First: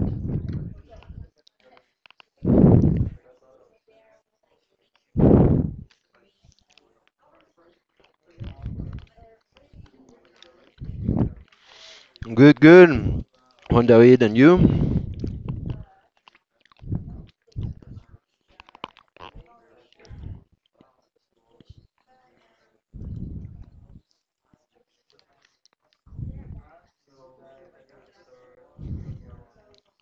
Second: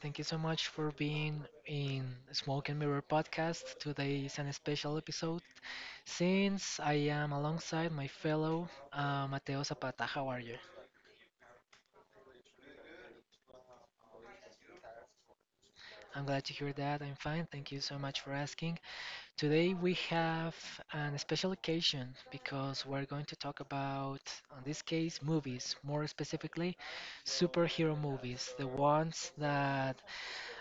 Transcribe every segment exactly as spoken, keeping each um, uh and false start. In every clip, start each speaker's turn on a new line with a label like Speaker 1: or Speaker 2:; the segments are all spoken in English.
Speaker 1: thank you so much for being in Smoke and Mirror podcast. Today is an special episode since I am alongside my fellow uh, Mateo Zapata. How are you?
Speaker 2: Good, good. Juan David, and you?
Speaker 1: I'm glad to hear that. I'm fine. Thank you so much for asking. Today we have an special occasion because we're going to talk about, in this case, movies, more specifically, superhero movies, the ones that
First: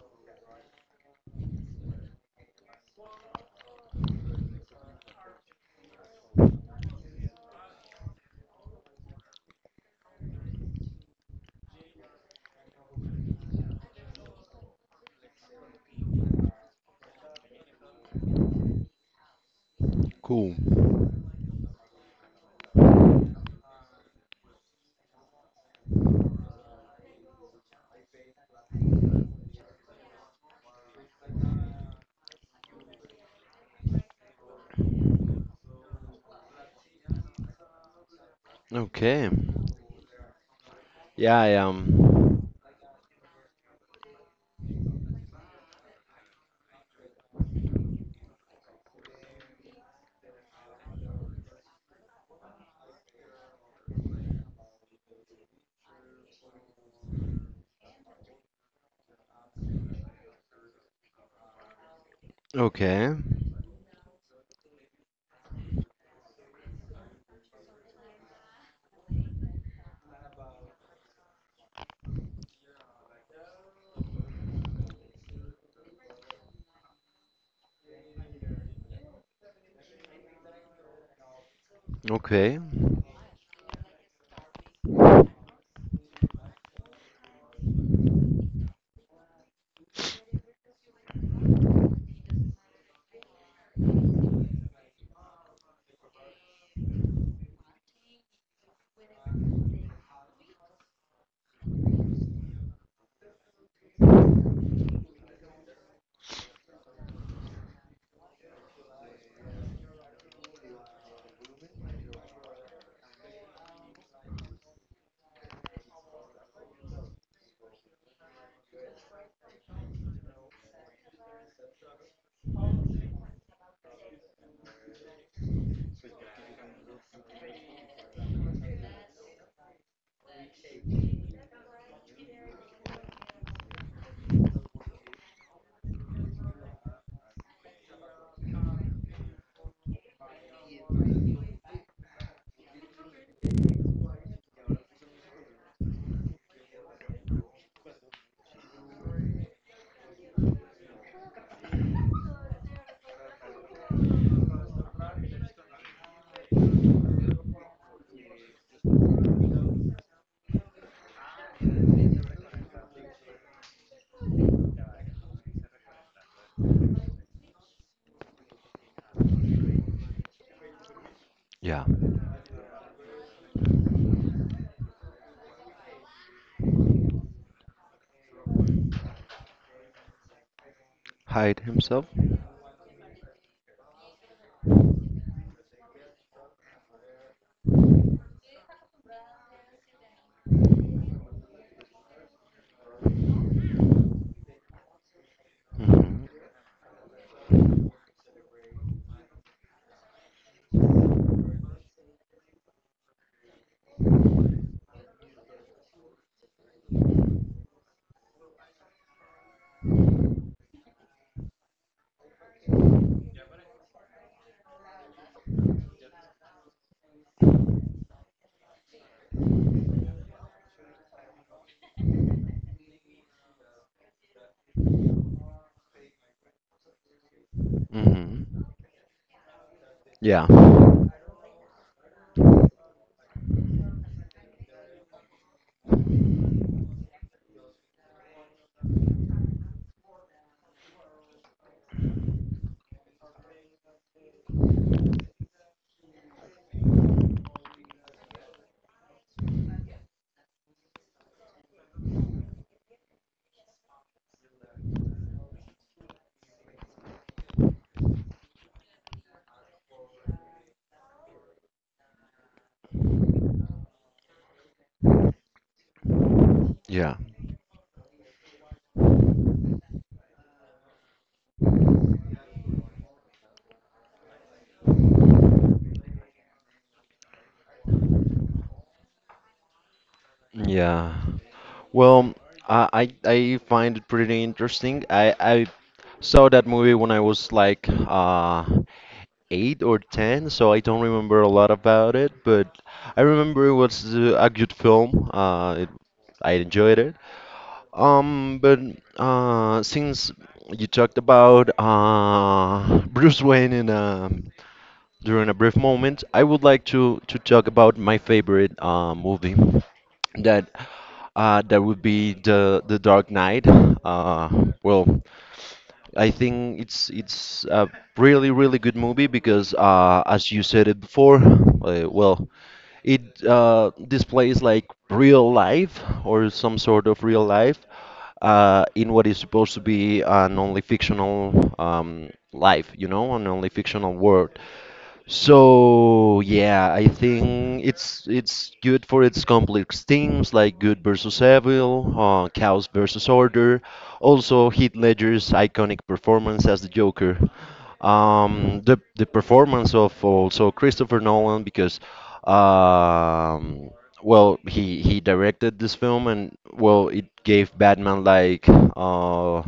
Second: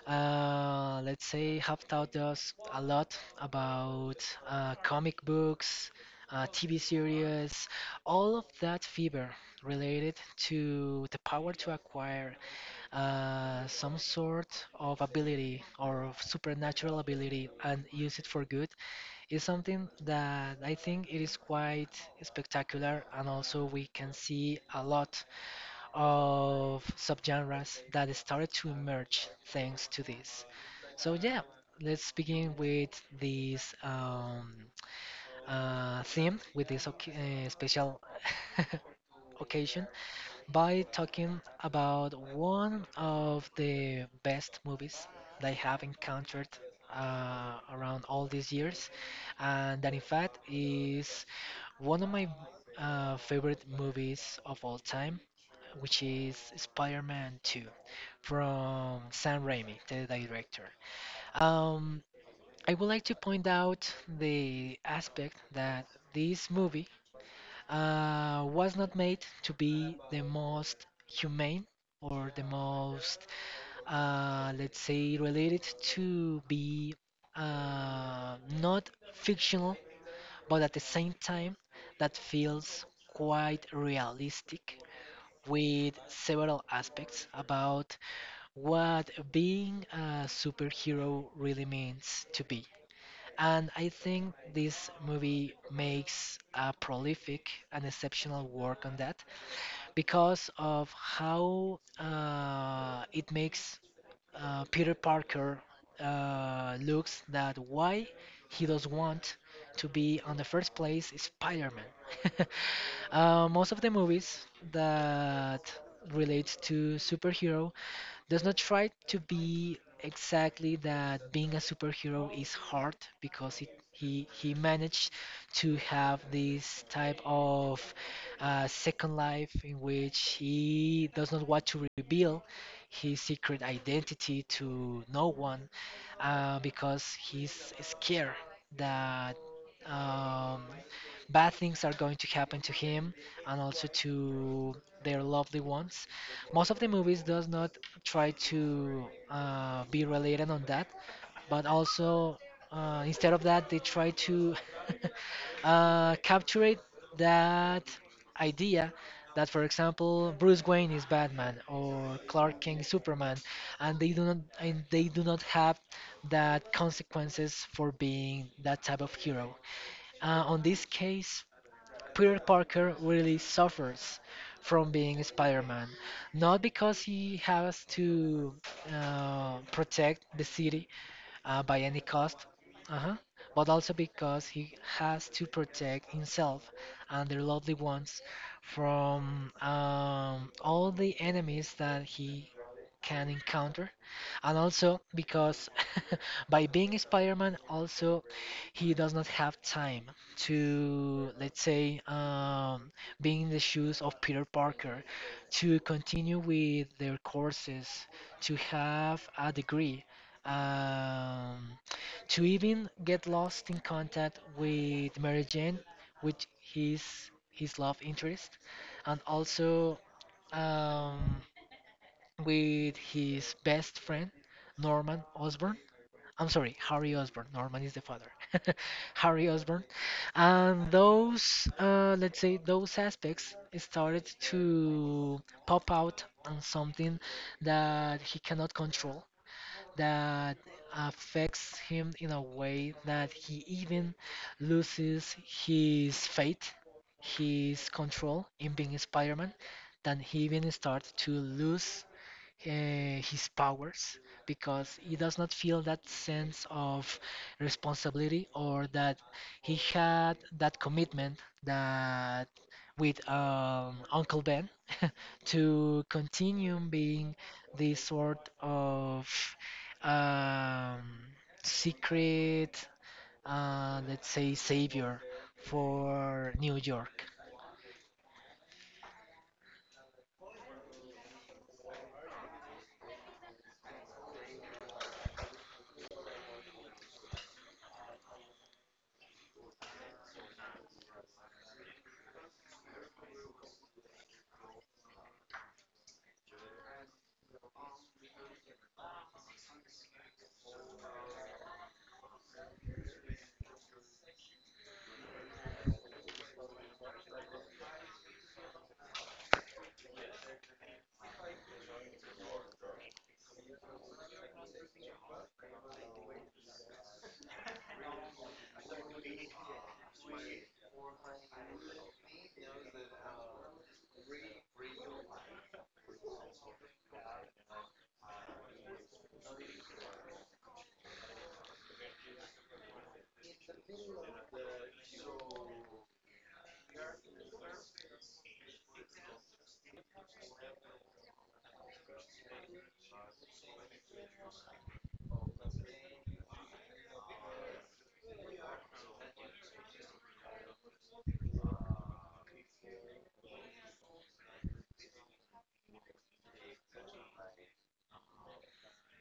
Speaker 1: Uh, let's say have taught us a lot about uh, comic books, uh, T V series, all of that fever related to the power to acquire uh, some sort of ability or of supernatural ability and use it for good is something that I
Speaker 2: Cool.
Speaker 1: think it is quite spectacular, and also we can see a lot of subgenres that started to emerge thanks to this. So yeah, let's begin with this um, uh, theme, with this oc- uh, special
Speaker 2: Okay.
Speaker 1: occasion by talking
Speaker 2: Yeah, I
Speaker 1: about
Speaker 2: am.
Speaker 1: one of the best movies that I have encountered uh, around all these years, and that in fact is one of my uh, favorite movies of all time, which is Spider-Man two from Sam Raimi, the director. Um, I would
Speaker 2: Okay.
Speaker 1: like to point out the aspect that this movie uh, was not made to be the most humane or the most, uh, let's say, related to be uh, not fictional, but at the same time,
Speaker 2: Okay.
Speaker 1: that feels quite realistic with several aspects about what being a superhero really means to be. And I think this movie makes a prolific and exceptional work on that because of how uh, it makes uh, Peter Parker uh, looks that why he does want to be on the first place is Spider-Man. Uh, most of the movies that relates to superhero does not try to be exactly that being a superhero is hard because he he, he managed to have this type of uh, second life in which he does not want to reveal his secret identity to no one uh, because he's scared that um, bad things are going to happen to him and also to their lovely ones. Most of the movies does not try to uh, be related on that, but also uh, instead of that they try to uh, capture it, that idea that for example Bruce Wayne is Batman or Clark Kent is Superman, and they do not and they do not have that consequences for being that type of hero. Uh, on this
Speaker 2: Yeah.
Speaker 1: case, Peter Parker really suffers from being Spider-Man, not because he has to uh, protect the city
Speaker 2: Hide himself.
Speaker 1: uh, by any cost, uh-huh, but also because he has to protect himself and their lovely ones from um, all the enemies that he can encounter, and also because
Speaker 2: Hmm.
Speaker 1: by being Spider-Man, also he does not have time to, let's say, um, being in the shoes of Peter Parker, to continue with their courses, to have a degree, um, to even get lost in contact with Mary Jane, which is his love interest, and also um, with his best friend Norman Osborn. I'm sorry, Harry Osborn.
Speaker 2: Hmm.
Speaker 1: Norman is the father. Harry Osborn,
Speaker 2: Yeah.
Speaker 1: and those, uh, let's say, those aspects started to pop out on something that he cannot control that affects him in a way that he even loses his faith, his control in being Spider-Man, then he even starts to lose uh, his powers because he does not feel that sense of responsibility or that he had that commitment that with um, Uncle Ben to
Speaker 2: Yeah.
Speaker 1: continue being this sort of um, secret, uh, let's say, savior for New York.
Speaker 2: Yeah. Well, I, I I find it pretty interesting. I I saw that movie when I was like uh eight or ten, so I don't remember a lot about it, but I remember it was uh, a good film. Uh, it, I enjoyed it. Um, but uh, since you talked about uh, Bruce Wayne in a, during a brief moment, I would like to to talk about my favorite uh, movie. That uh, that would be the the Dark Knight. Uh, well, I think it's it's a really really good movie because uh, as you said it before, uh, well, it uh, displays like real life or some sort of real life uh, in what is supposed to be an only fictional um, life, you know, an only fictional world. So yeah, I think it's it's good for its complex themes like good versus evil, uh, chaos versus order. Also, Heath Ledger's iconic performance as the Joker. Um, the the performance of also Christopher Nolan because, um, well, he he directed this film, and well, it gave Batman like uh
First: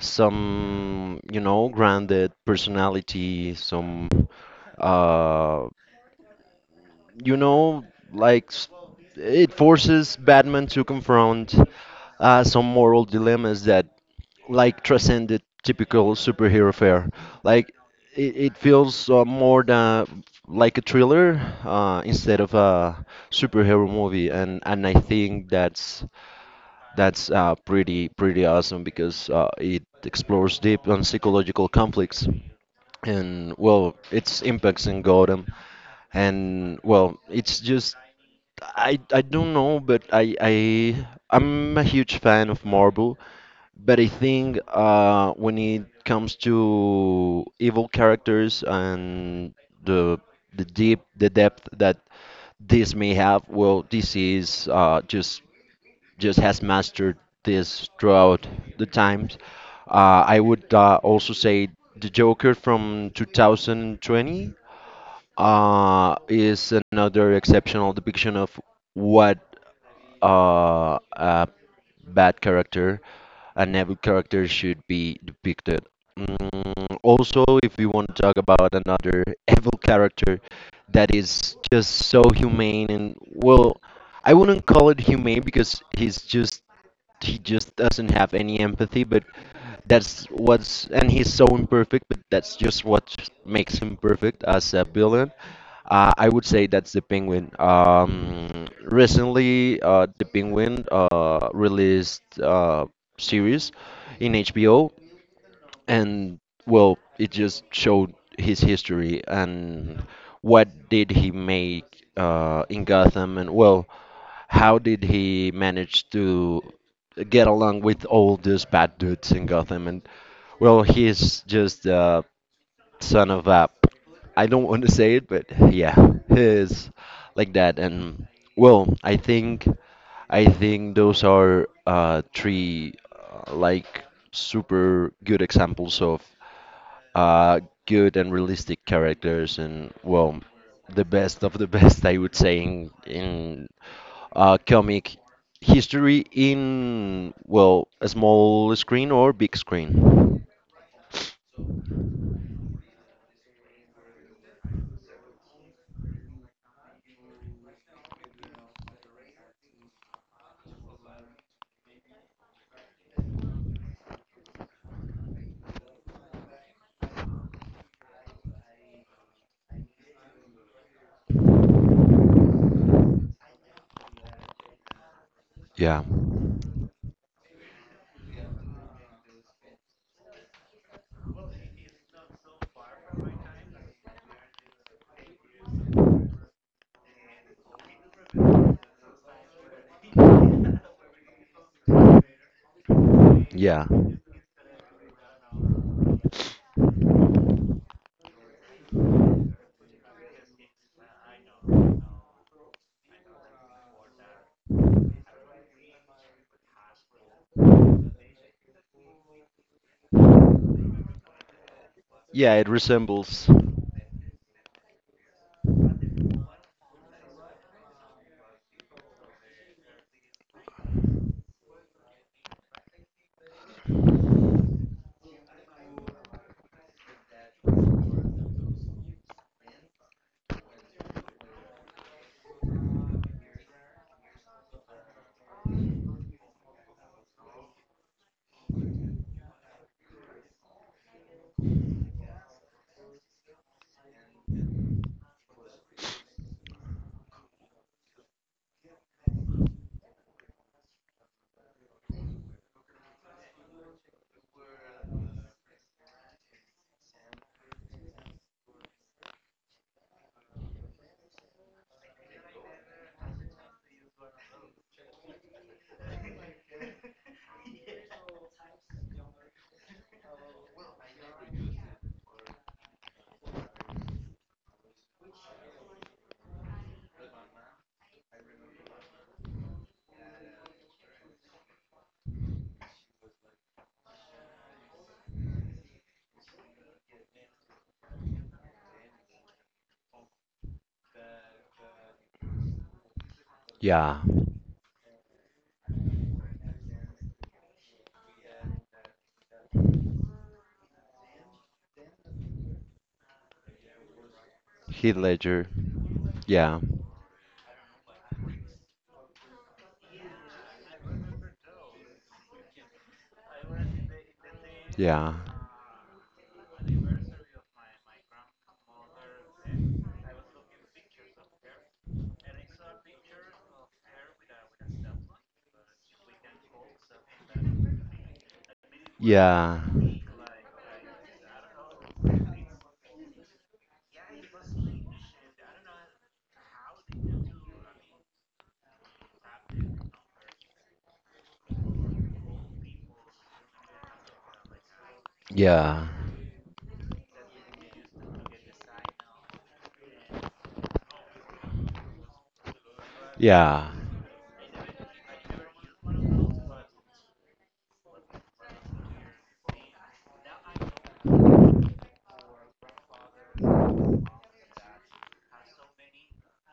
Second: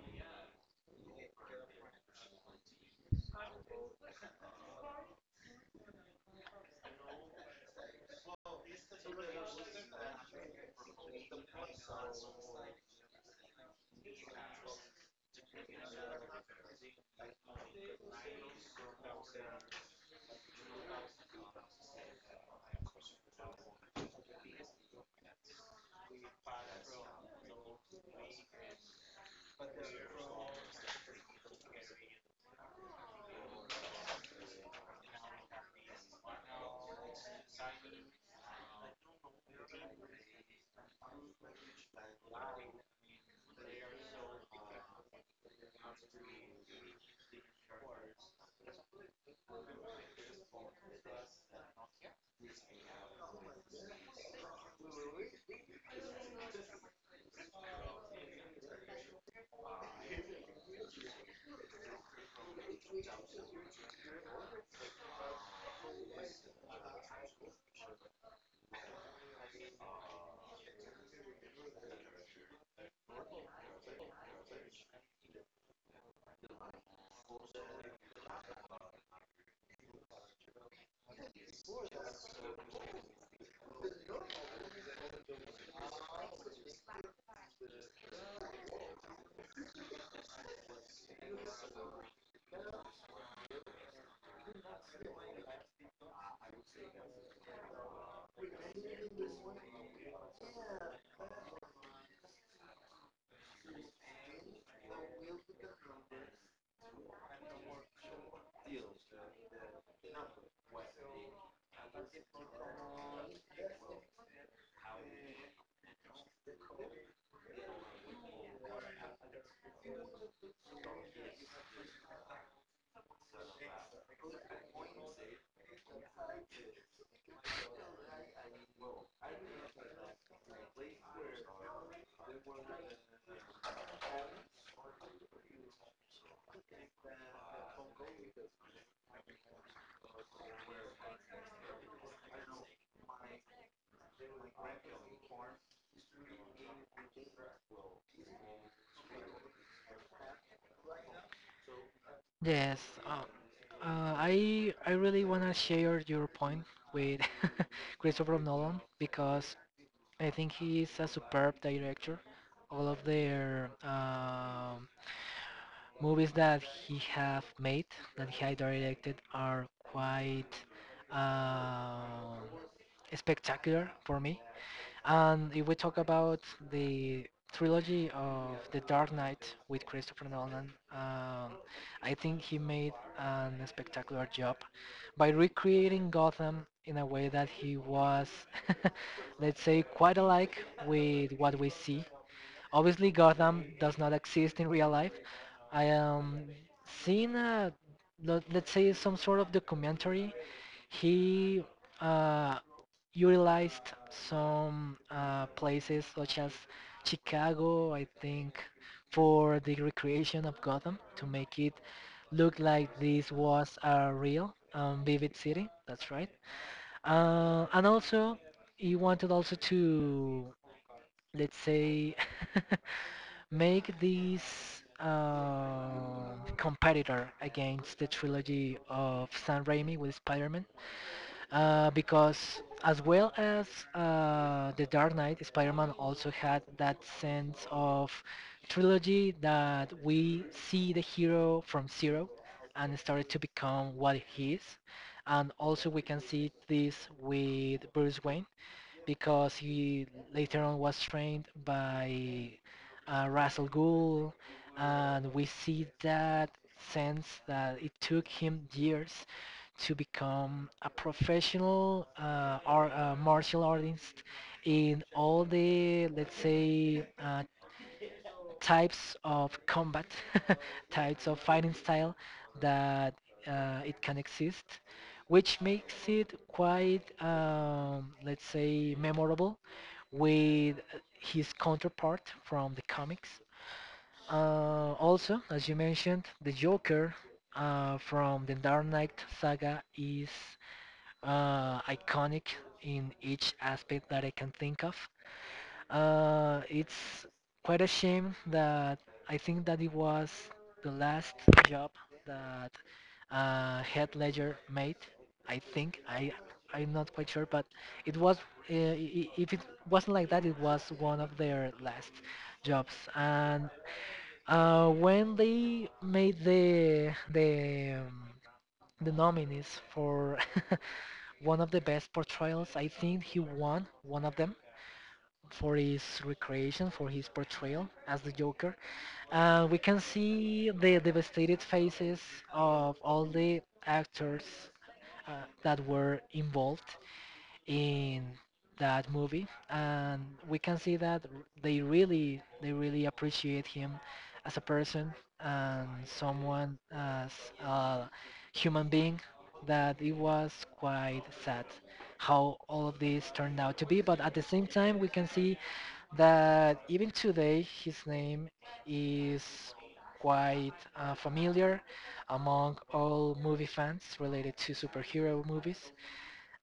Speaker 2: some you know grounded personality, some uh, you know, like s- it forces Batman to confront uh, some moral dilemmas that like transcend the typical superhero fare. Like it, it feels uh, more than like a thriller uh, instead of a superhero movie, and and I think that's that's uh, pretty pretty awesome because uh, it explores deep on psychological conflicts and well its impacts in Gotham. And well it's just i i don't know, but i i i'm a huge fan of Marvel. But i think uh when it comes to evil characters and the the deep the depth that this may have, well, DC is uh just just has mastered this throughout the times. uh i would uh, also say the Joker from two thousand twenty uh, is another exceptional depiction of what uh, a bad character, an evil character should be depicted. Mm, also, if we want to talk about another evil character that is just so humane, and well, I wouldn't call it humane because he's just he just doesn't have any empathy, but that's what's and he's so imperfect, but that's just what makes him perfect as a villain. Uh, I would say that's the Penguin. Um, recently uh, the Penguin uh, released uh, series in H B O, and well, it just showed his history and what did he make uh, in Gotham, and well, how did he manage to get along with all these bad dudes in Gotham, and well, he's just uh, son of a, I don't want to say it, but yeah, he's like that. And well, I think I think those are uh, three uh, like super good examples of uh, good and realistic characters, and well, the best of the best, I would say, in, in uh, comic history in, well, a small screen or big screen.
Speaker 1: Yes, um, uh, I I really wanna share your point with Christopher Nolan because I think he is a superb director. All of their um, movies that he have made, that he had directed, are quite um spectacular for me. And if we
Speaker 2: Yeah,
Speaker 1: talk about the trilogy of The Dark Knight with Christopher Nolan, um, I think he made an spectacular job by recreating Gotham in a way that he was, let's say, quite alike with what we see. Obviously, Gotham
Speaker 2: yeah,
Speaker 1: does not exist in real life. I am seeing a, let- let's say, some sort of documentary. He uh, utilized some uh, places such as Chicago, I think, for the recreation of Gotham to make it look
Speaker 2: yeah. It
Speaker 1: like this
Speaker 2: resembles.
Speaker 1: was a real um, vivid city. That's right. Uh, and also, he wanted also to, let's say, make this um competitor against the trilogy of Sam Raimi with Spider-Man uh, because as well as uh, the Dark Knight, Spider-Man also had that sense of trilogy that we see the hero from zero and started to become what he is. And also we can see this with Bruce Wayne because he later on was trained by uh, Russell Gould, and we see that sense that it took him years to become a professional uh, or uh, martial artist in all the let's say uh, types of combat, types of fighting style that uh, it can exist, which makes it quite, um, let's say, memorable with uh, his counterpart from the comics. Uh, also, as you mentioned, the Joker uh, from the Dark Knight saga is uh, iconic in each aspect
Speaker 2: Yeah.
Speaker 1: that I can think of. Uh, it's quite a shame that I think that it was the last job that uh, Head Ledger made.
Speaker 2: Heath
Speaker 1: I
Speaker 2: Ledger.
Speaker 1: think I
Speaker 2: Yeah.
Speaker 1: I'm not quite sure, but it was uh, i- if it wasn't like that, it was one of their last jobs. And uh,
Speaker 2: Yeah.
Speaker 1: when they made the the um, the nominees for one of the best portrayals, I think he won one of them for his recreation, for his portrayal as the Joker. Uh,
Speaker 2: Yeah.
Speaker 1: we can see the devastated faces of all the actors uh, that were involved in that movie, and we can see that they really, they really appreciate him as a person and
Speaker 2: Yeah.
Speaker 1: someone as a human being. That it was quite sad how all of this turned out
Speaker 2: Yeah.
Speaker 1: to be, but at the same time, we can see that even today his name is quite uh, familiar among all movie fans related to superhero movies.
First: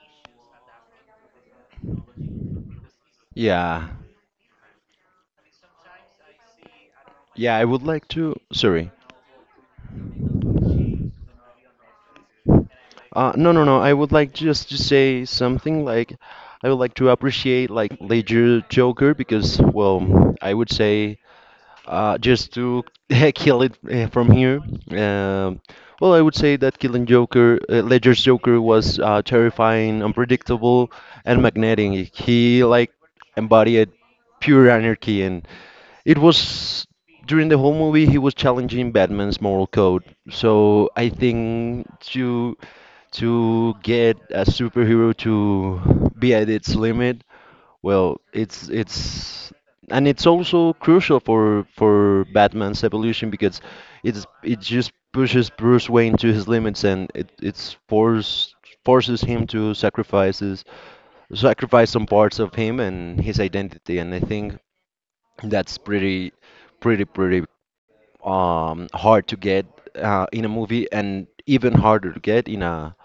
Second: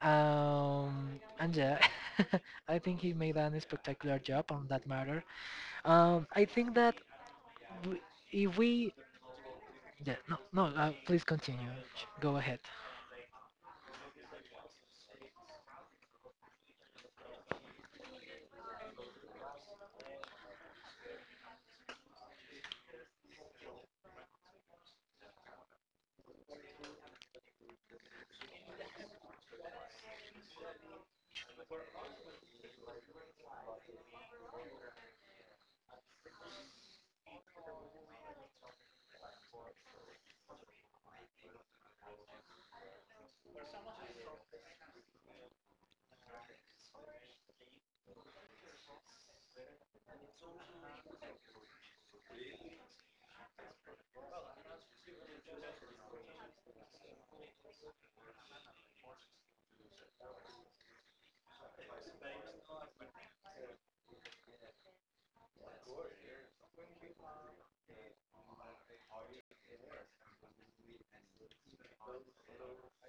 Speaker 1: Um, and yeah, I think he made an
Speaker 2: Yeah,
Speaker 1: spectacular job on that matter. Um, I think that
Speaker 2: Yeah, I would
Speaker 1: w-
Speaker 2: like to,
Speaker 1: if we,
Speaker 2: sorry.
Speaker 1: yeah, no, no, uh, please continue. Sh- Go ahead.
Speaker 2: Uh no, no, no, I would like just to say something like I would like to appreciate like Ledger Joker because, well, I would say, Uh, just to kill it uh, from here, um, well, I would say that Killing Joker, uh, Ledger's Joker, was uh, terrifying, unpredictable, and magnetic. He like embodied pure anarchy, and it was during the whole movie he was challenging Batman's moral code. So I think to to get a superhero to be at its limit, well, it's it's and it's also crucial for for Batman's evolution because it's it just pushes Bruce Wayne to his limits, and it it's force forces him to sacrifices sacrifice some parts of him and his identity, and I think that's pretty pretty pretty um hard to get uh, in a movie and even harder to get in a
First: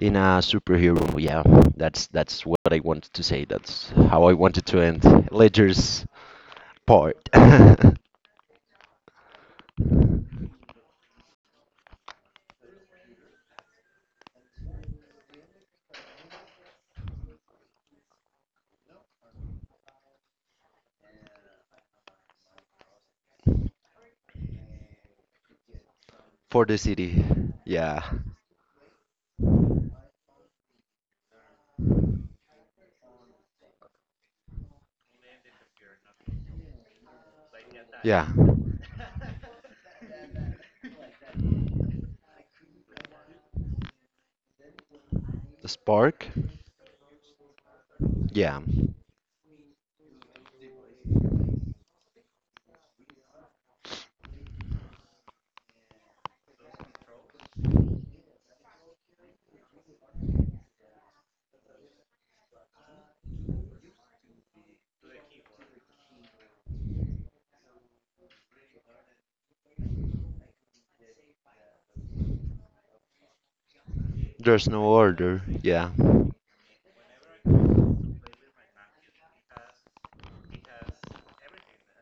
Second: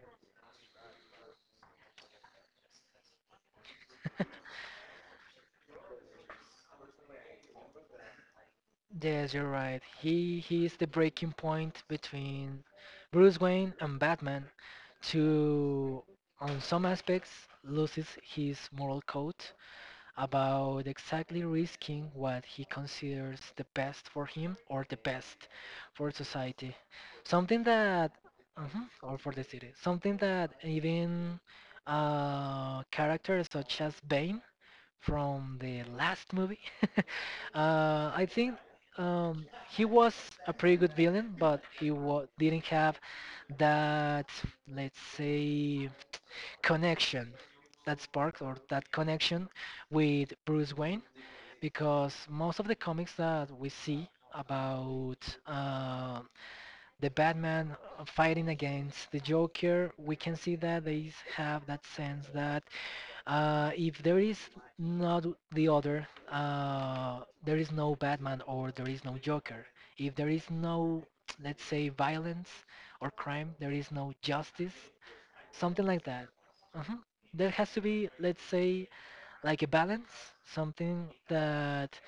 Speaker 2: in a superhero. Yeah, that's that's what I wanted to say, that's how I wanted to end Ledger's part.
Speaker 1: Yes, you're right. He he is the breaking point between Bruce Wayne and Batman to, on some aspects, loses his moral code about exactly risking what he considers the best for him or the best for
Speaker 2: For
Speaker 1: society.
Speaker 2: the city.
Speaker 1: Something
Speaker 2: Yeah.
Speaker 1: that, mhm, or for the city, something that even a character such as Bane from the last movie. uh, I
Speaker 2: Yeah.
Speaker 1: think um, he was a pretty good villain, but he wa- didn't have that, let's
Speaker 2: The
Speaker 1: say,
Speaker 2: spark.
Speaker 1: connection, that spark or
Speaker 2: Yeah.
Speaker 1: that connection with Bruce Wayne, because most of the comics that we see about uh, the Batman fighting against the Joker, we can see that they have that sense that uh, if there is not the other, uh, there is no Batman or there is no Joker. If there is no, let's say, violence or crime, there is no
Speaker 2: There's
Speaker 1: justice,
Speaker 2: no order.
Speaker 1: something
Speaker 2: Yeah.
Speaker 1: like that. Mhm. There has to be, let's say, like a balance, something that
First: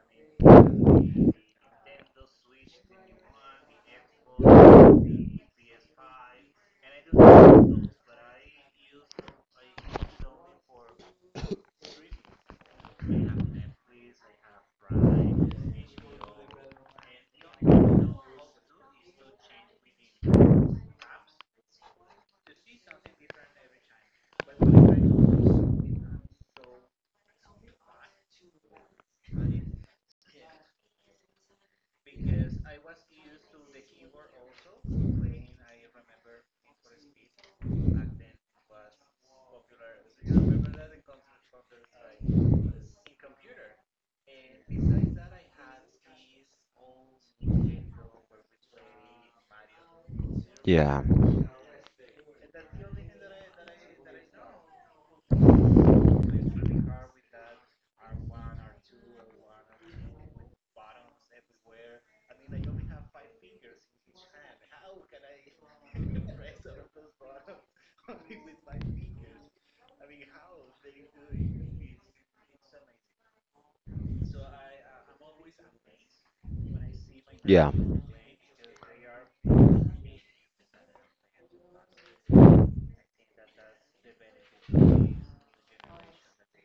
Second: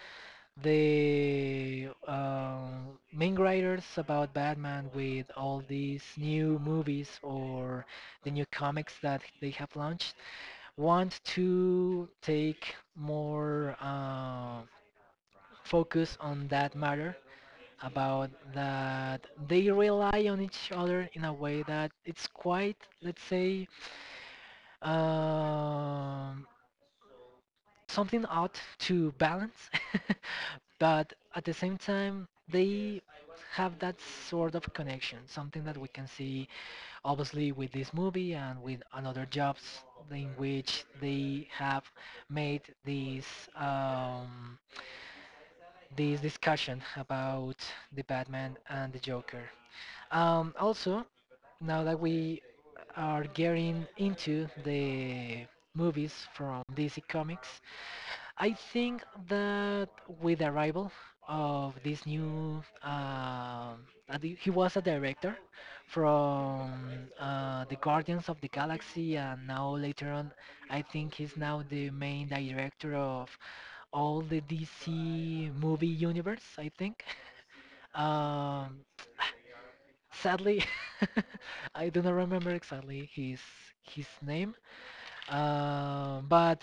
Speaker 1: the um, main writers about Batman with all these new movies or the new comics that they have launched want to take more uh, focus on that matter about that they rely on each other in a way that it's quite let's say um, something ought to balance but at the same time they have that sort of connection, something that we can see obviously with this movie and with another jobs in which they have made this um, this discussion about the Batman and the Joker. Um,
Speaker 2: Yeah.
Speaker 1: also, now that we are getting into the movies from D C Comics, I think that with the arrival of this new, um, and he he was a director from uh, the Guardians of the Galaxy, and now later on, I think he's now the main director of all the D C movie universe. I think.
Speaker 2: Yeah.
Speaker 1: Um, sadly, I do not remember exactly his his name, uh, but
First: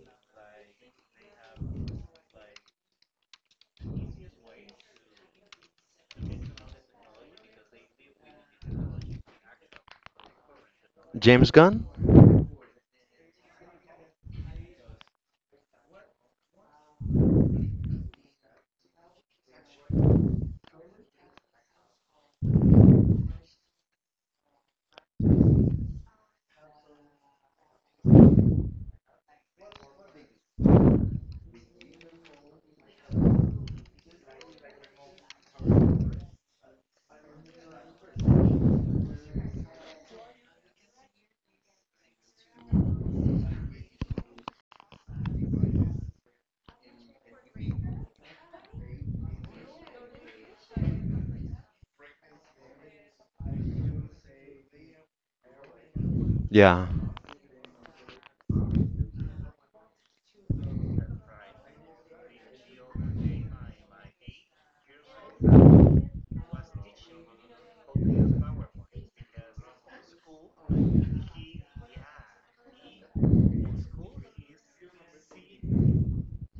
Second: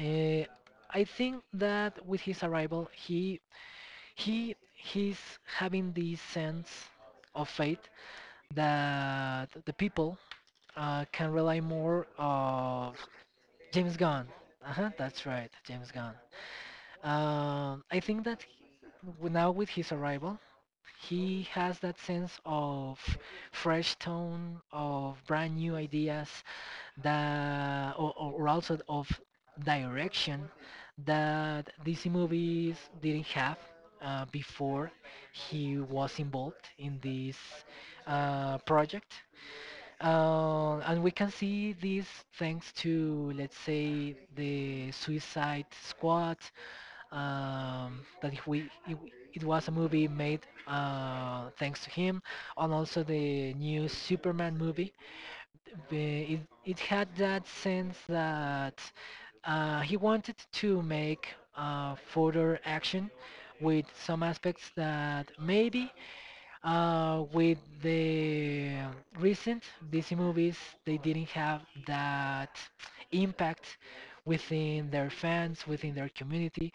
Speaker 1: Uh, I think that with his arrival, he he he's having this sense of faith that the people uh, can rely
Speaker 2: James
Speaker 1: more
Speaker 2: Gunn.
Speaker 1: of James Gunn. Uh-huh, that's right, James Gunn. Um, I think that he- now with his arrival, he has that sense of fresh tone, of brand new ideas, that or, or also of direction that D C movies didn't have uh, before he was involved in this uh, project. Uh, and we can see this thanks to, let's say, the Suicide Squad, um, that if we, it, it was a movie made uh, thanks to him, and also the new Superman movie be- it, it had
Speaker 2: Yeah.
Speaker 1: that sense that uh, he wanted to make uh, further action with some aspects that maybe uh, with the recent D C movies they didn't have that impact within their fans, within their community,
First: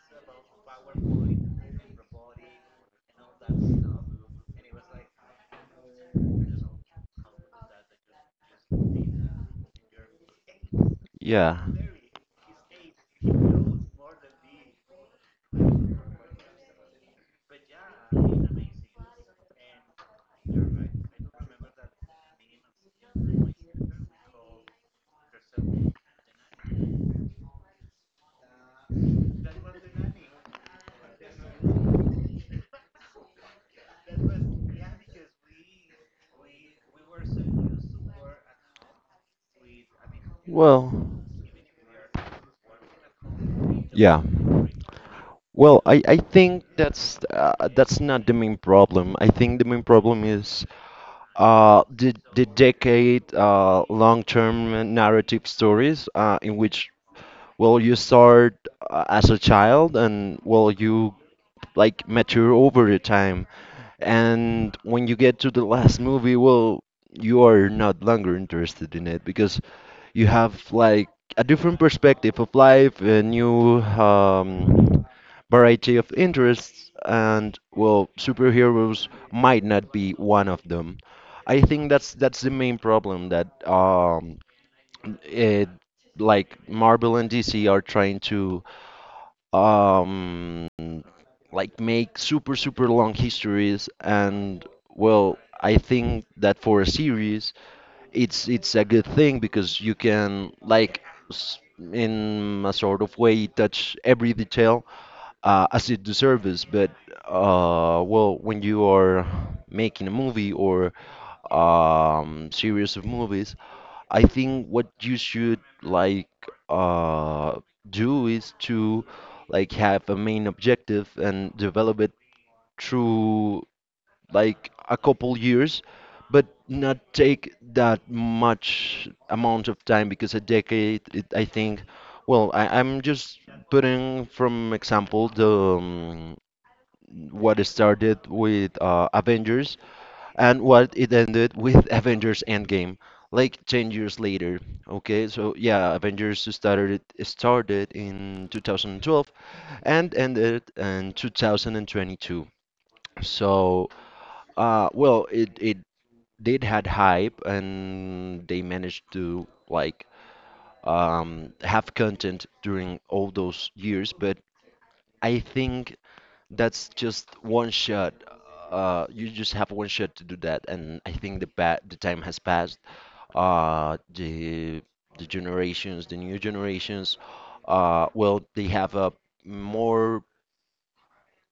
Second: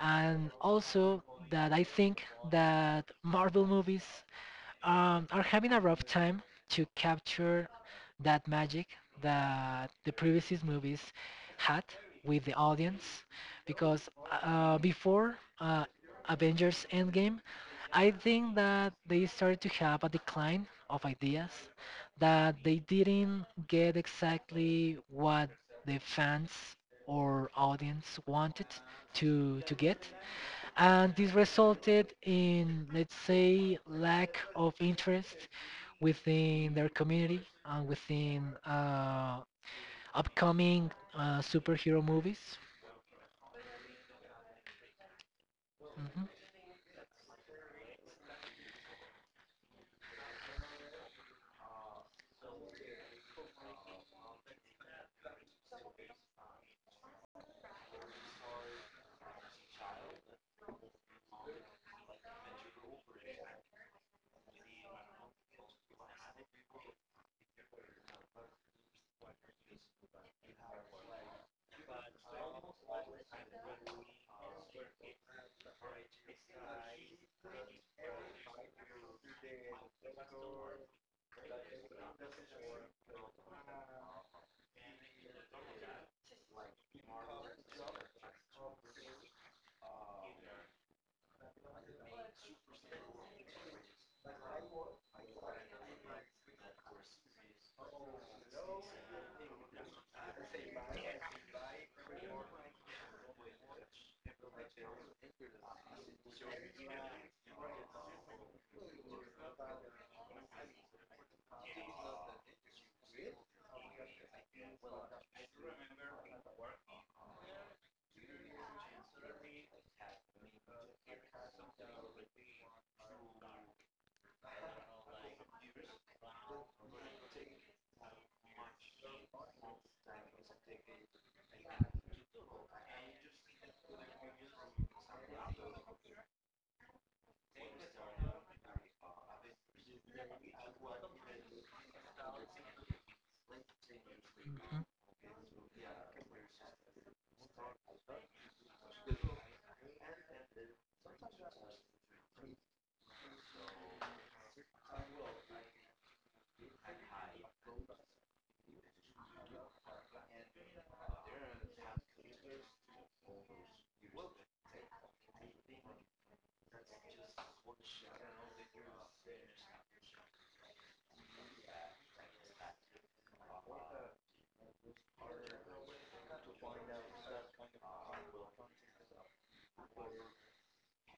Speaker 1: and also that I think that Marvel movies um, are having a rough time to capture that magic that the previous movies
Speaker 2: Yeah.
Speaker 1: had with the audience because uh, before uh, Avengers Endgame, I think that they started to have a decline of ideas, that they didn't get exactly what the fans or audience wanted to to get, and this resulted in, let's say, lack of interest within their community and within uh,
Speaker 2: you know, Well,
Speaker 1: upcoming
Speaker 2: the,
Speaker 1: uh, superhero movies.
Speaker 2: yeah. Well, I, I
Speaker 1: Mhm,
Speaker 2: think that's uh, that's not the main problem. I think the main problem is uh, the the decade uh, long-term narrative stories uh, in which well you start uh, as a child, and well you like mature over the time. And when you get to the last movie, well, you are not longer interested in it because you have like a different perspective of life, a new um, variety of interests, and well, superheroes might not be one of them. I think that's that's the main problem, that um, it, like Marvel and D C are trying to um like make super super long histories, and well i think that for a series it's it's a good thing because you can like s- in a sort of way touch every detail uh, as it deserves. But uh, well when you are making a movie or um, series of movies, i think what you should like uh, do is to like have a main objective and develop it through like a couple years, but not take that much amount of time because a decade, it, I think, well, I, I'm just putting from example the um, what started with uh, Avengers and what it ended with Avengers Endgame. Like ten years later,
Speaker 1: mhm,
Speaker 2: okay? So yeah, Avengers started started in twenty twelve and ended in twenty twenty-two. So uh, well, it it did had hype, and they managed to like um, have content during all those years. But I think that's just one shot. Uh, you just have one shot to do that, and I think the pa the time has passed. Uh, the the generations, the new generations, uh, well, they have a more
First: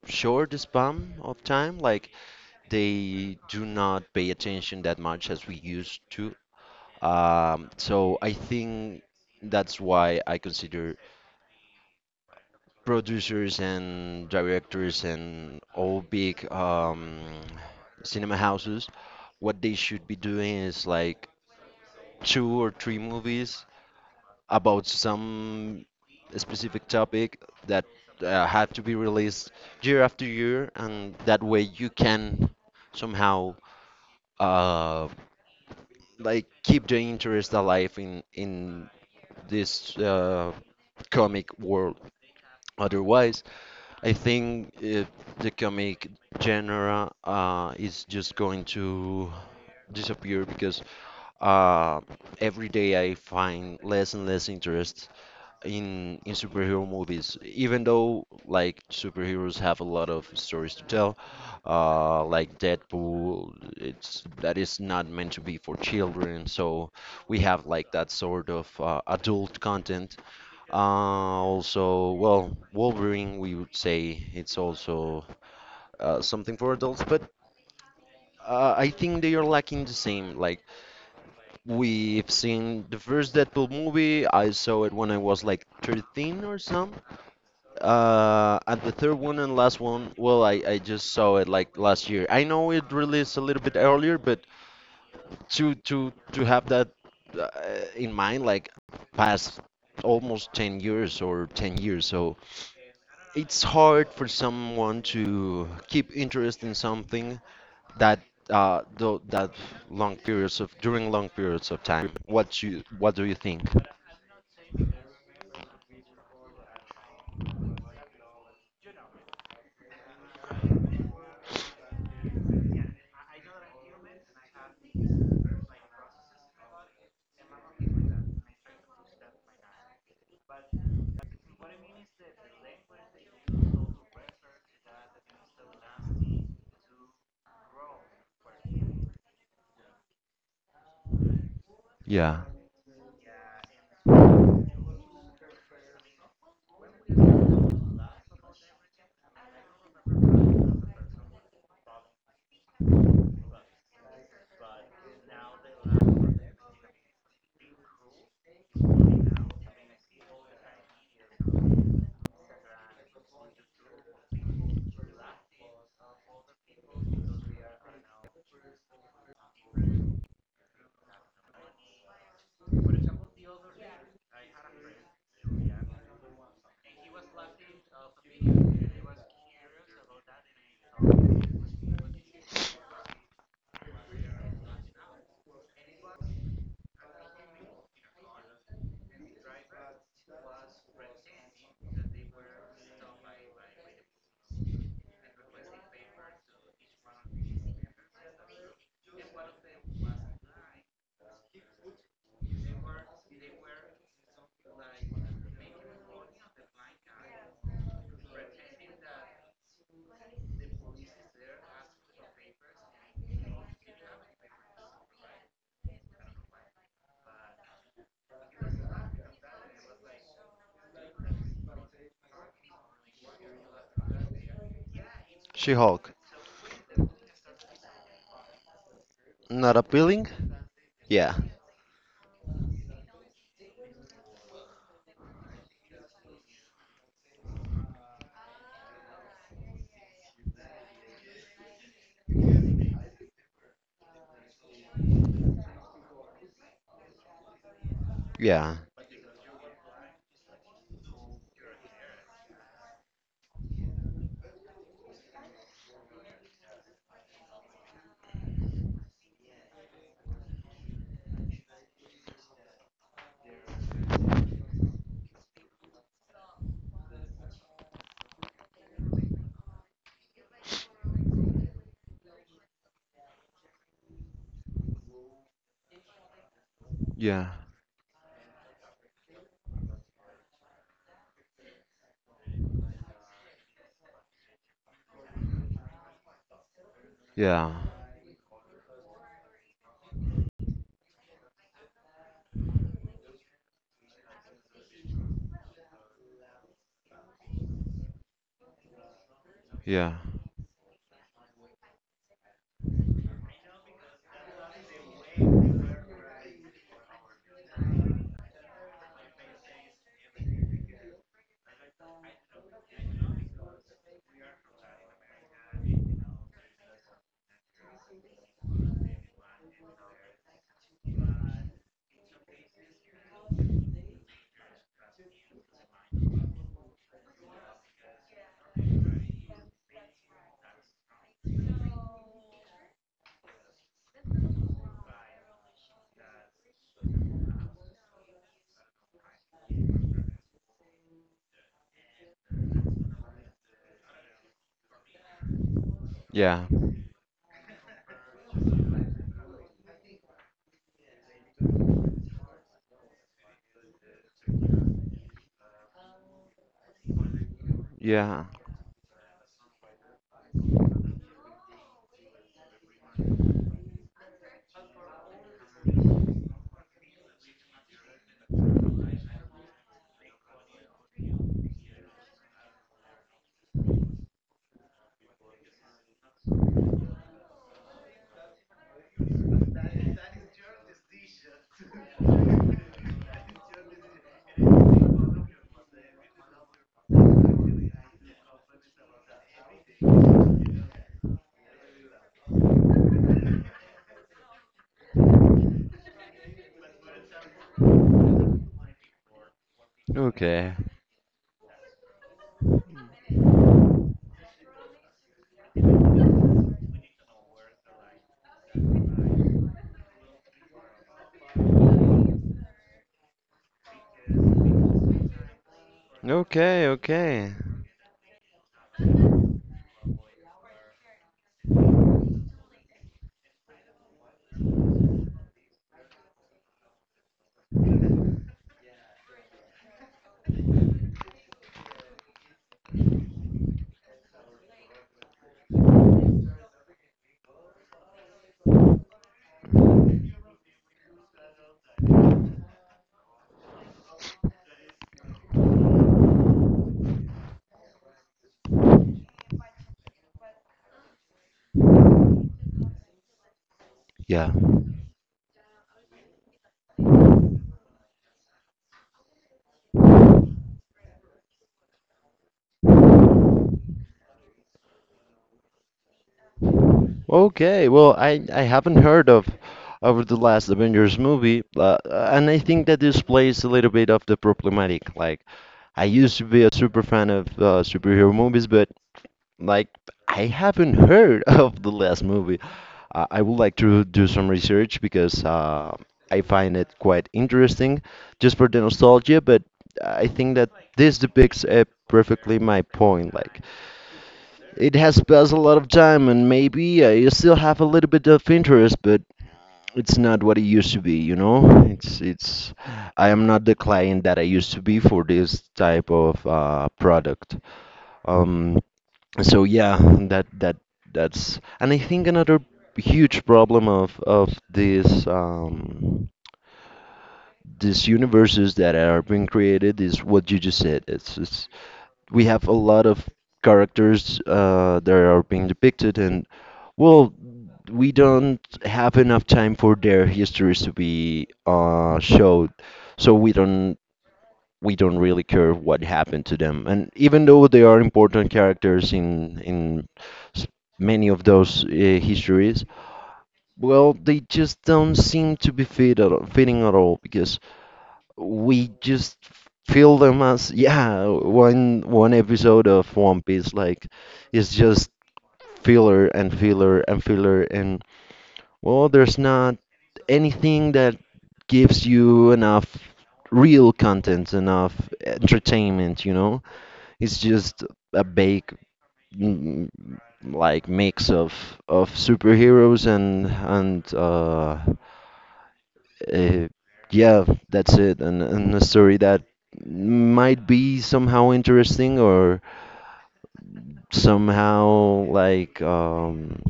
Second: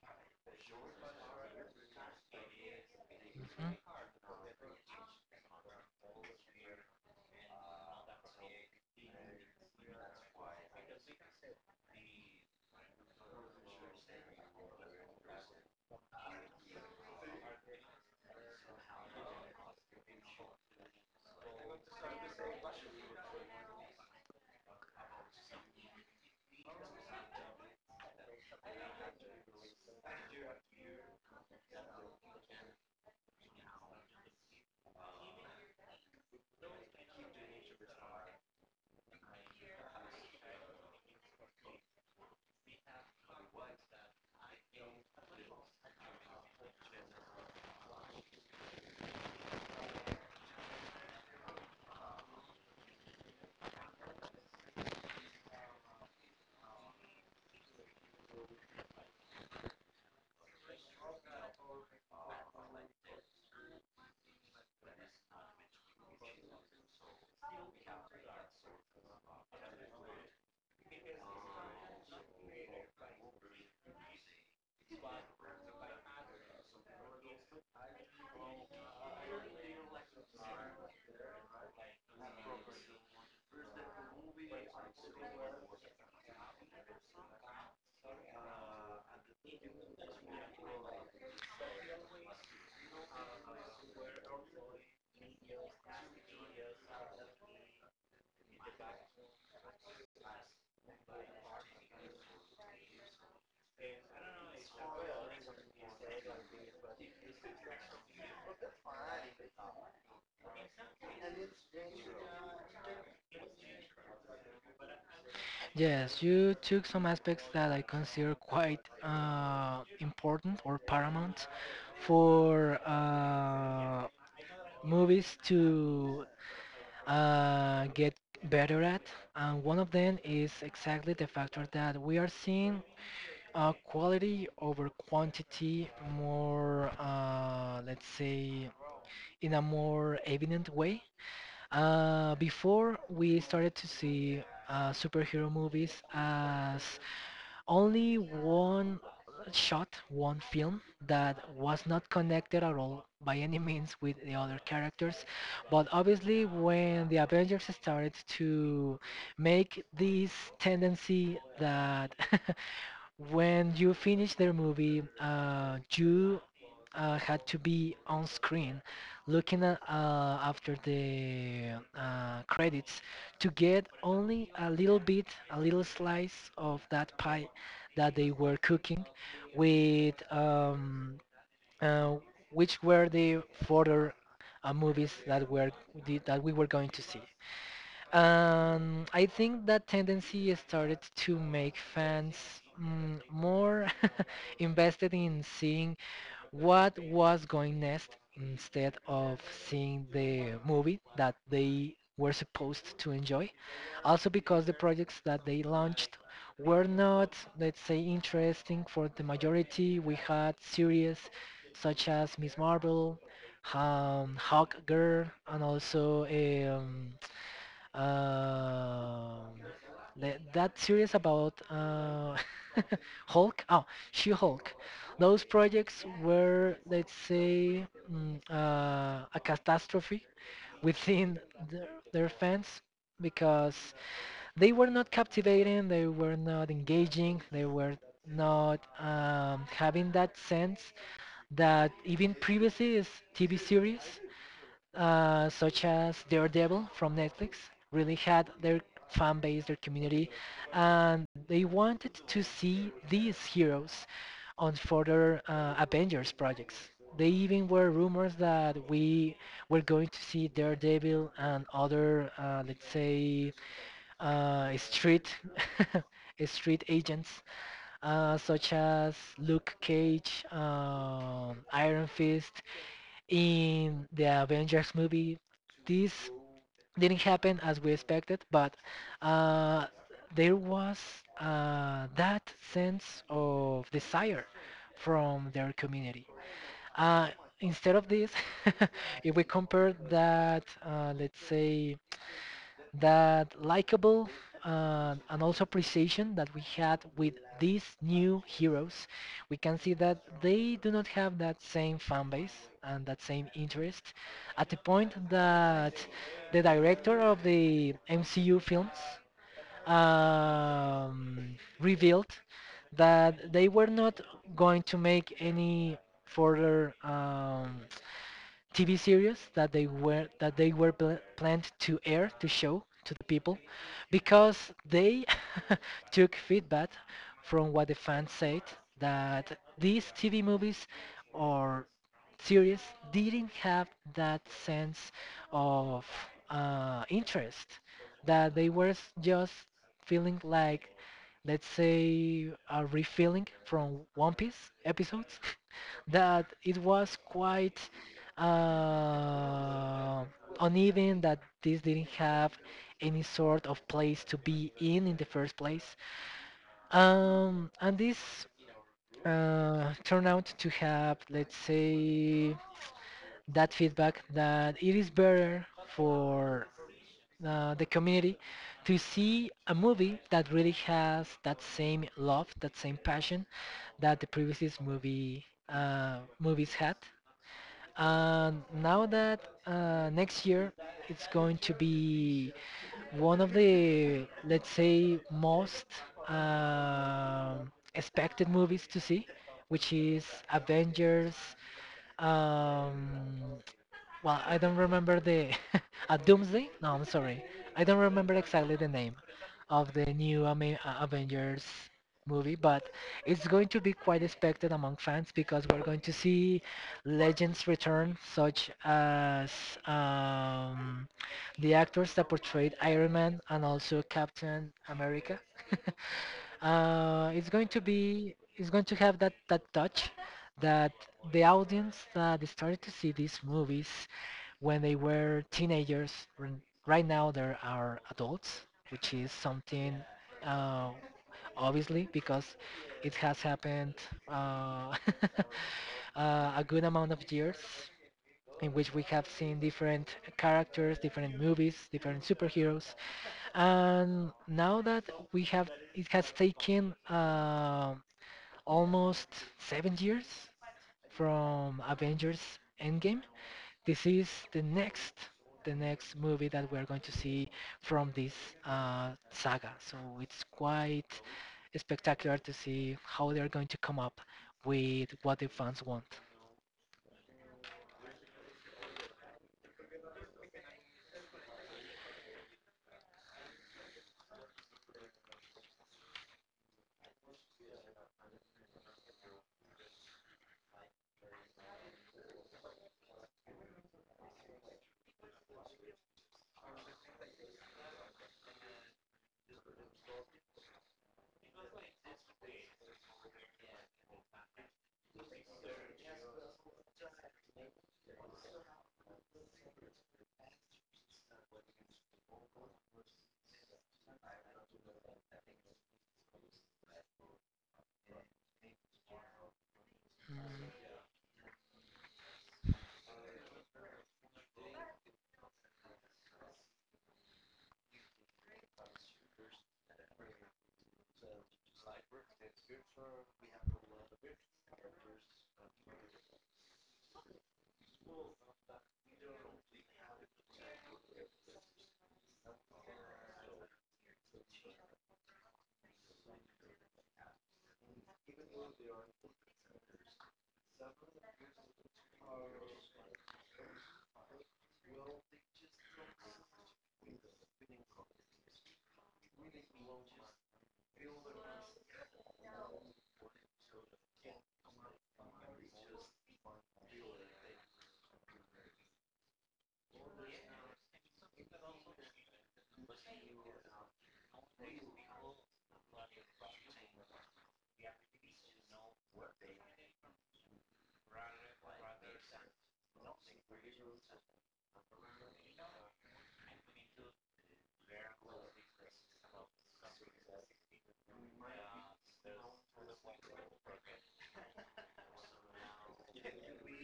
Speaker 2: short span of time. Like, they do
Speaker 1: mhm.
Speaker 2: not pay attention that much as we used to. Um, so I think that's why I consider producers and directors and all big um, cinema houses, what they should be doing is like two or three movies about some specific topic that uh, have to be released year after year, and that way you can somehow uh, like keep the interest alive in in this uh, comic world. Otherwise, I think uh the comic genre uh, is just going to disappear because uh, every day I find less and less interest in in superhero movies, even though like superheroes have a lot of stories to tell, uh like Deadpool, it's that is not meant to be for children, so we have like that sort of uh, adult content, uh also well Wolverine we would say it's also uh, something for adults, but uh, I think they are lacking the same. Like, we've seen the first Deadpool movie, I saw it when I was like thirteen or so. Uh, and the third one and last one, well, I, I just saw it like last year. I know it released a little bit earlier, but to to to have that uh, in mind, like past almost ten years or ten years, so it's hard for someone to keep interest in something that uh tho- that long periods of during long periods of time. What you what do you think?
Speaker 1: Yes, you took some aspects that I consider quite uh, important or paramount for uh, movies to uh, get better at. And one of them is exactly the factor that we are seeing. Uh, quality over quantity, more, uh, let's say, in a more evident way. Uh,
Speaker 2: Yeah.
Speaker 1: before, we started to see uh, superhero movies as only one shot, one film that was not connected at all by any means with the other characters. But obviously, when the Avengers started to make this tendency that when you finish their movie, uh, you uh, had to be on screen looking at, uh, after the uh, credits, to get only a little bit, a little slice of that pie that they were cooking with um, uh, which were the further uh, movies that were the, that we were going to see. Um, I think that tendency started to make fans mm, more invested in seeing what was going next instead of seeing the movie that they were supposed to enjoy. Also because the projects that they launched were not, let's say, interesting for the majority. We had series such as Miss Marvel, um, Hawkgirl, and also um, um, le- that series about uh, Hulk, oh, She-Hulk. Those projects
Speaker 2: She-Hulk,
Speaker 1: were, let's say, mm, uh, a
Speaker 2: not
Speaker 1: catastrophe
Speaker 2: appealing? Yeah,
Speaker 1: within their, their fans because they were not captivating, they were not engaging, they were not um, having that sense that even previously is T V series uh, such as Daredevil from Netflix, really had
Speaker 2: yeah,
Speaker 1: their fan base, their community, and they wanted to see these heroes on further uh, Avengers projects. They even were rumors that we were going to see Daredevil and other, uh, let's say, uh, street street agents, uh, such as Luke Cage, um, Iron Fist, in the Avengers movie. This didn't
Speaker 2: yeah,
Speaker 1: happen as we expected, but uh, there was uh, that sense of desire from their community. Uh,
Speaker 2: yeah.
Speaker 1: instead of this, if we compare that, uh, let's say, that likable uh, and also precision that we had with these new heroes, we can see that
Speaker 2: Yeah.
Speaker 1: they do not have that same fan base and that same interest, at the point that the director of the M C U films um, revealed that they were not going to make any further um, T V series that they were that they were pl- planned to air, to show to the people, because they took feedback from what the fans said, that these T V movies or series didn't have that sense of uh, interest, that they were s- just feeling like, let's say, a refilling from One Piece episodes that
Speaker 2: Yeah.
Speaker 1: it was quite uh, uneven, that this didn't have any sort of place to be in in the first place. Um, and this
Speaker 2: Yeah.
Speaker 1: uh, turned out to have, let's say, that feedback that it is better for uh, the community to see a movie that really has that same love, that same passion that the previous movie uh, movies had. And now that uh, next year it's going to be one of the, let's say, most um expected movies to see, which is Avengers um, well, I don't remember the a Doomsday. No, I'm sorry. I don't remember exactly the name of the new Ame-
Speaker 2: Okay.
Speaker 1: uh, Avengers movie, but it's going to be quite expected among fans because we're going to see legends return, such as um, the actors that portrayed Iron Man and also Captain America.
Speaker 2: Okay,
Speaker 1: uh, it's
Speaker 2: okay.
Speaker 1: going to be it's going to have that that touch that the audience that started to see these movies when they were teenagers. Right now, they are adults, which is something uh, obviously, because it has happened uh, uh, a good amount of years in which we have seen different characters, different movies, different superheroes, and now that we have, it has taken uh, almost seven years from Avengers Endgame, this is
Speaker 2: Yeah.
Speaker 1: the next the next movie that we're going to see from this uh, saga. So it's quite spectacular to see how they're going to come up with what the fans want.
Speaker 2: Okay. Well, I I haven't heard of of the last Avengers movie, uh, and I think that displays a little bit of the problematic. Like, I used to be a super fan of uh, superhero movies, but like I haven't heard of the last movie. Uh, I would like to do some research because uh, I find it quite interesting just for the nostalgia, but I think that this depicts uh, perfectly my point. Like, it has passed a lot of time, and maybe I still have a little bit of interest, but it's not what it used to be, you know? It's, it's, I am not the client that I used to be for this type of uh, product. Um, so yeah, that
Speaker 1: Mm,
Speaker 2: that that's and i think another huge problem of of these um these universes that are being created is what you just said. It's, it's We have a lot of characters uh that are being depicted, and well we don't have enough time for their histories to be uh showed, so we don't we don't really care what happened to them. And even though they are important characters in in many of those uh, histories, well, they just don't seem to be fit at all, fitting at all because we just feel them as, yeah, one one episode of One Piece. Like, is just filler and filler and filler, and well, there's not anything that gives you enough real content, enough entertainment, you know? It's just a big mm, like mix of of superheroes and and uh, uh yeah, that's it. And and a story that might be somehow interesting or somehow like um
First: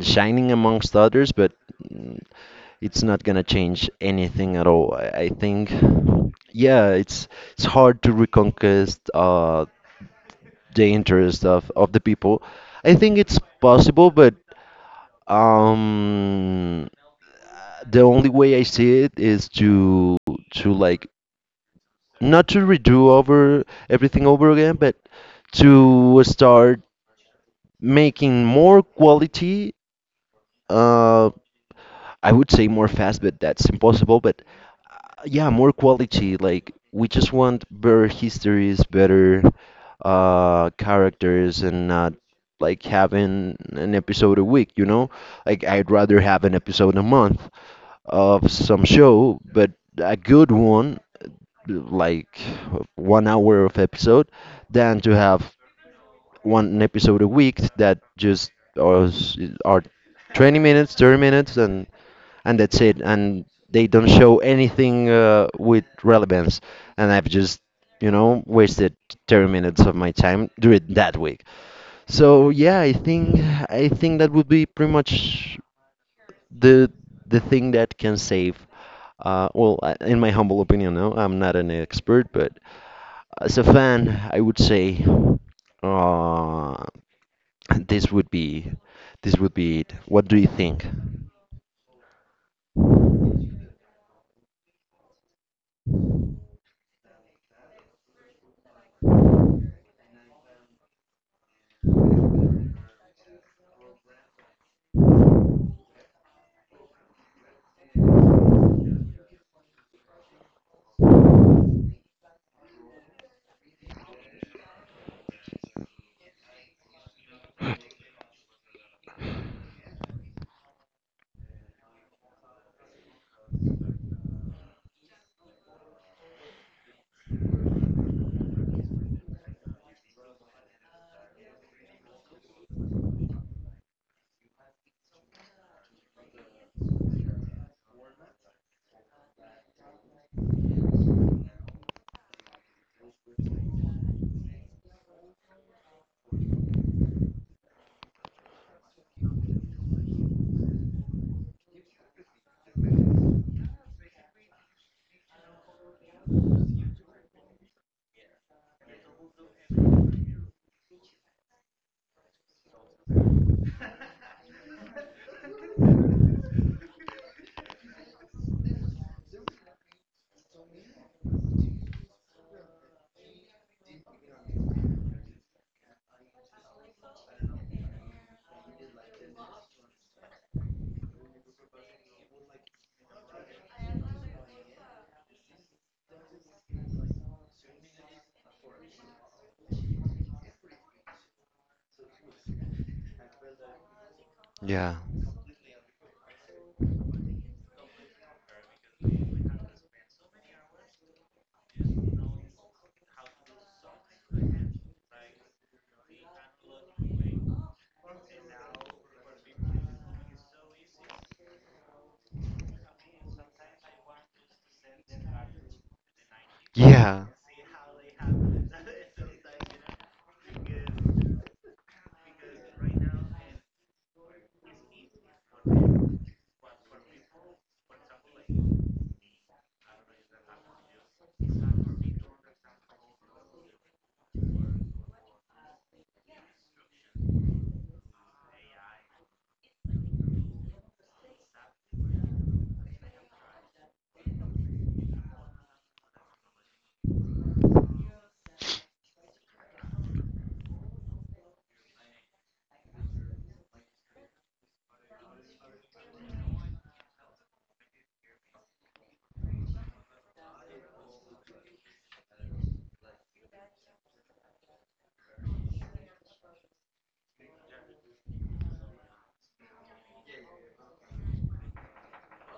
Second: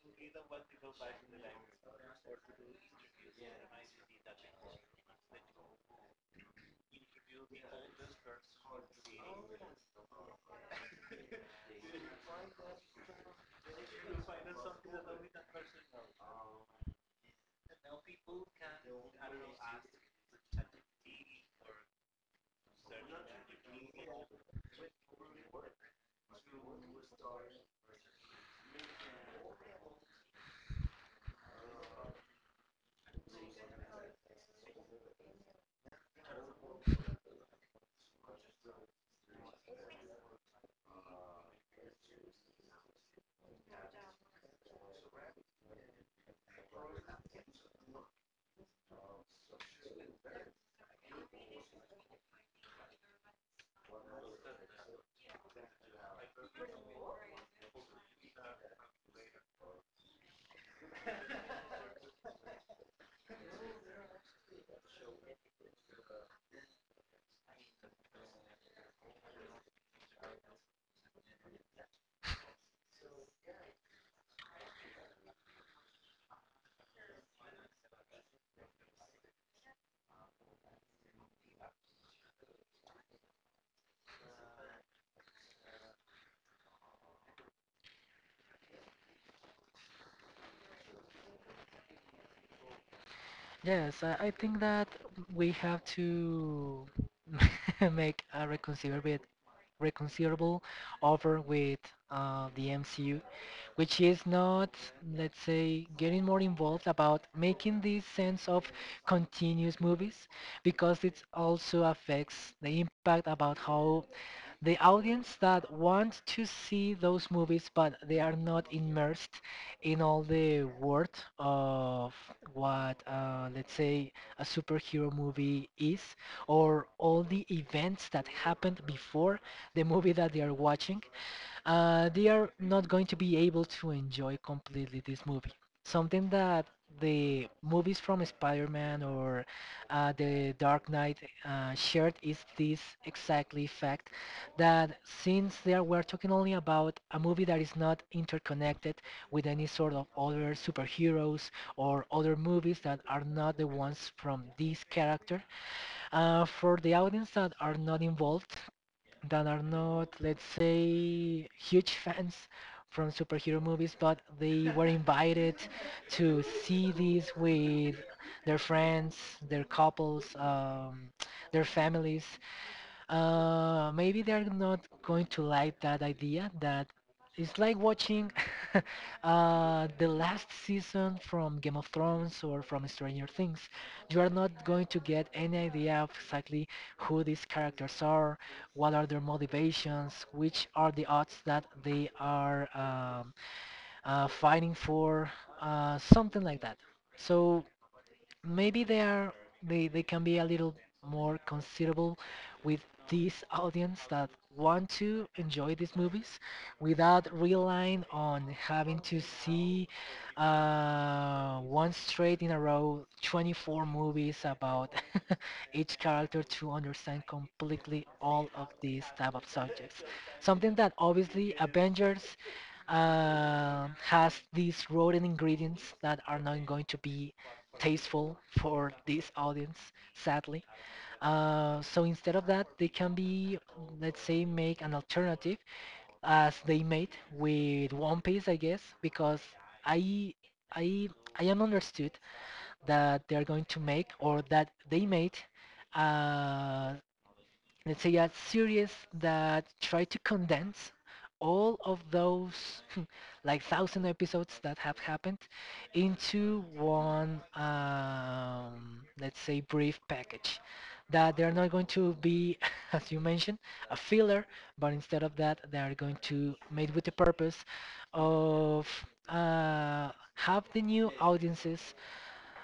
Speaker 2: shining amongst others, but it's not gonna change anything at all. I, I think, yeah, it's it's hard to reconquest uh the interest of, of the people. I think it's possible, but um, the only way I see it is to to like not to redo over everything over again, but to start making more quality. Uh, I would say more fast, but that's impossible. But uh, yeah, more quality. Like, we just want better histories, better uh characters, and not like having an episode a week. You know, like I'd rather have an episode a month of some show, but a good one, like one hour of episode, than to have one episode a week that just was, are twenty minutes, thirty minutes, and and that's it. And they don't show anything uh, with relevance. And I've just, you know, wasted thirty minutes of my time during that week. So yeah, I think I think that would be pretty much the the thing that can save. Uh, well, I- in my humble opinion, no, I'm not an expert, but as a fan, I would say, uh, This would be this would be it. What do you think?
Speaker 1: Yes, I, I think that we have to make a reconcilable reconcilable offer with uh, the M C U, which is not, let's say, getting more involved about making this sense of continuous movies, because it also affects the impact about how the audience that want to see those movies but they are not immersed in all the world of what, uh, let's say, a superhero movie is, or all the events that happened before the movie that they are watching, uh, they are not going to be able to enjoy completely this movie. Something that the movies from Spider-Man or uh, the Dark Knight uh, shared is this exactly fact, that since they are, we're talking only about a movie that is not interconnected with any sort of other superheroes or other movies that are not the ones from this character, uh, for the audience that are not involved, that are not, let's say, huge fans from superhero movies, but they were invited to see these with their friends, their couples, um, their families, uh, maybe they're not going to like that idea, that it's like watching uh, the last season from Game of Thrones or from Stranger Things. You are not going to get any idea of exactly who these characters are, what are their motivations, which are the odds that they are um, uh, fighting
Speaker 2: Yeah.
Speaker 1: for, uh, something like that. So maybe they are they, they can be a little more considerable with this audience that want to enjoy these movies without relying on having to see uh, one straight in a row twenty-four movies about each character to understand
Speaker 2: Yeah,
Speaker 1: completely all of these type of subjects, something that obviously Avengers uh, has these rotten ingredients that are not going to be tasteful for this audience, sadly. Uh, so instead of that, they can be, let's say, make an alternative as they made with One Piece, I guess, because I, I, I am understood that they are going to make or that they made uh, let's say a series that try to condense all of those like thousand episodes that have happened into one um, let's say brief package, that they're not going to be as you mentioned a filler, but instead of that they are going to made with the purpose of uh, have the new audiences,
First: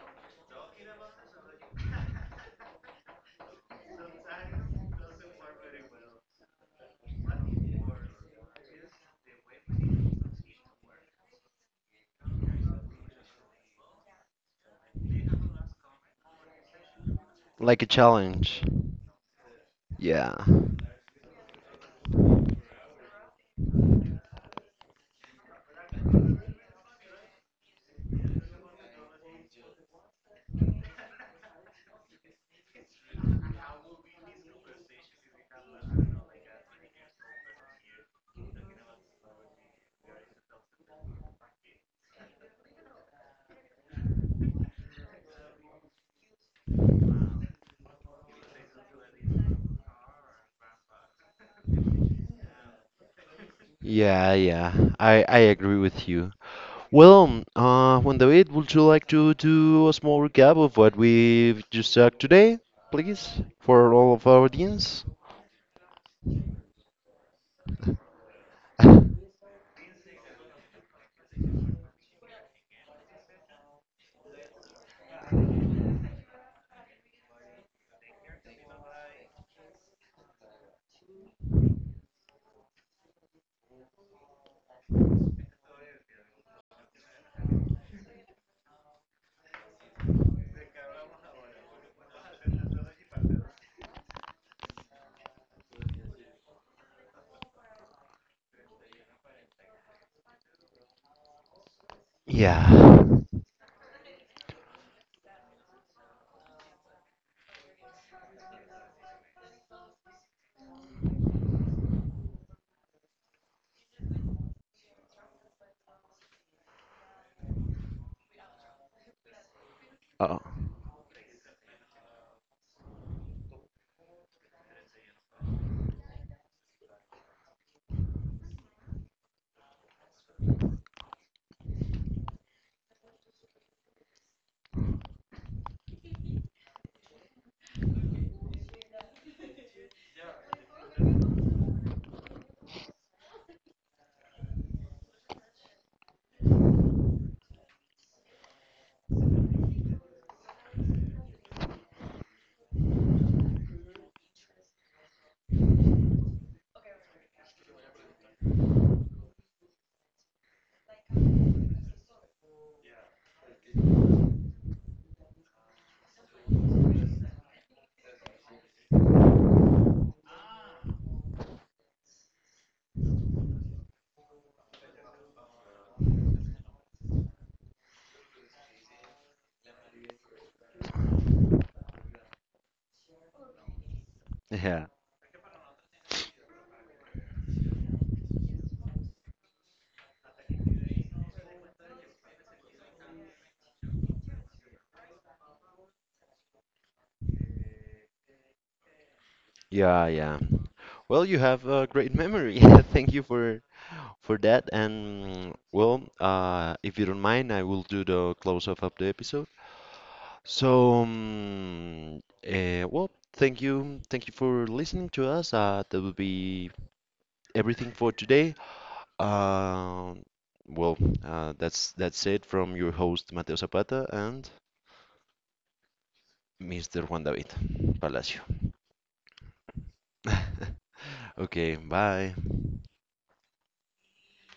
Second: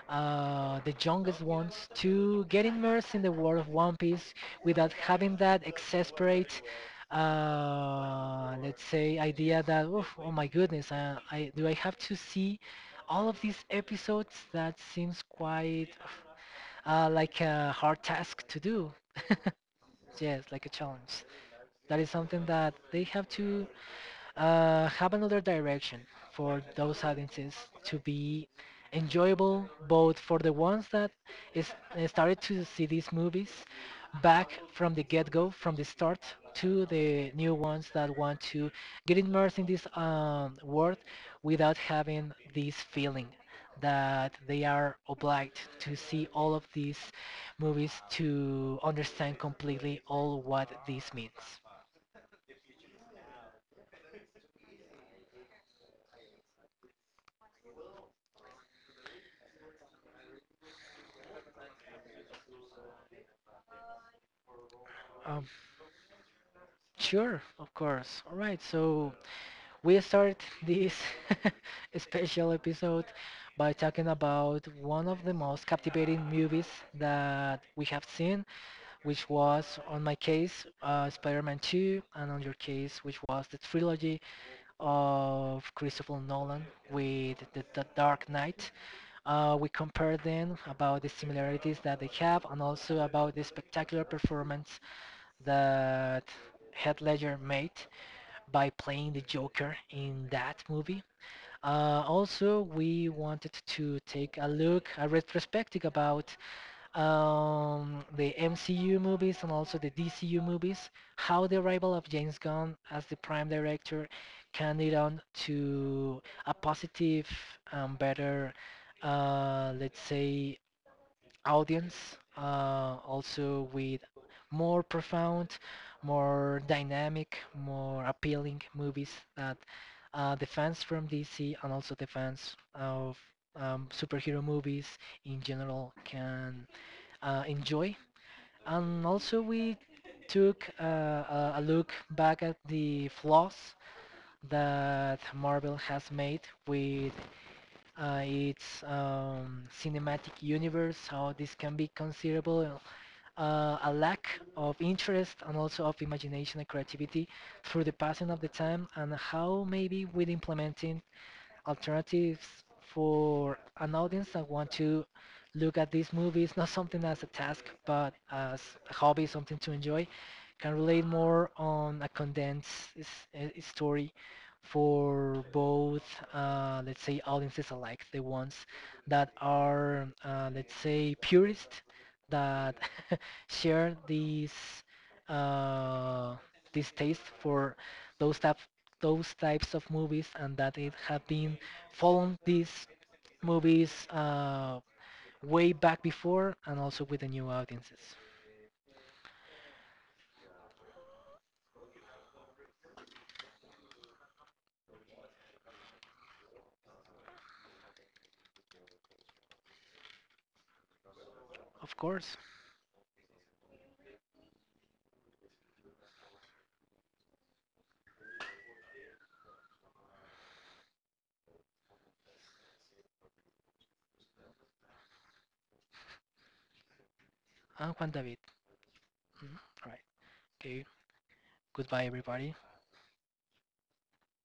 Speaker 1: uh, the youngest ones, to get immersed in the world of One Piece without having that exasperate, uh, let's say, idea that "Oof, oh my goodness, uh, I do I have to see all of these episodes? That seems quite uh, like a
Speaker 2: like a
Speaker 1: hard task
Speaker 2: challenge.
Speaker 1: to do."
Speaker 2: Yeah.
Speaker 1: Yes, like a challenge. That is something that they have to uh, have another direction for those audiences to be enjoyable, both for the ones that is uh, started to see these movies back from the get-go, from the start, to the new ones that want to get immersed in this um, world without having this feeling that they are obliged to see all of these movies to understand completely all what this means.
Speaker 2: Yeah, yeah. I I agree with you. Well, um, uh, Juan David, would you like to do a small recap of what we've just talked today, please, for all of our audience?
Speaker 1: um, Sure, of course. All right, so we start this special episode by talking about one of the most captivating movies that we have seen, which was, on my case, uh, Spider-Man two, and on your case, which was the trilogy of Christopher Nolan with the, the Dark Knight. Uh, we compared them about the similarities that they have and also about the spectacular performance that Heath Ledger made by playing the Joker in that movie. Uh,
Speaker 2: Yeah.
Speaker 1: also, we wanted to take a look, a retrospective about um, the M C U movies and also the D C U movies, how the arrival of James Gunn as the prime director can lead on to a positive and better, uh, let's
Speaker 2: Oh,
Speaker 1: say, audience, uh, also with more profound, more dynamic, more appealing movies that uh, the fans from D C and also the fans of um, superhero movies in general can uh, enjoy. And also we took uh, a a look back at the flaws that Marvel has made with uh, its um, cinematic universe, how this can be considerable uh, a lack of interest and also of imagination and creativity through the passing of the time, and how maybe with implementing alternatives for an audience that want to look at these movies, not something as a task, but as a hobby, something to enjoy, can relate more on a condensed s- uh, story for both, uh, let's say, audiences alike, the ones that are, uh, let's say, purists that share these
Speaker 2: yeah.
Speaker 1: uh, this taste for those type those types of movies and that it have been following these movies uh, way back before, and also with the new audiences.
Speaker 2: Yeah, yeah. Well, you have a great memory. Thank you for for that. And well, uh, if you don't mind, I will do the close off of the episode. So,
Speaker 1: Of
Speaker 2: um,
Speaker 1: course,
Speaker 2: uh, well, thank you, thank you for listening to us. Uh, that will be everything for today. Um, well, uh, that's that's it from your host Mateo Zapata and Mister Juan David
Speaker 1: I'm Juan
Speaker 2: Palacio.
Speaker 1: David. Mhm. All right. Okay.
Speaker 2: Okay,
Speaker 1: Goodbye,
Speaker 2: bye.
Speaker 1: everybody.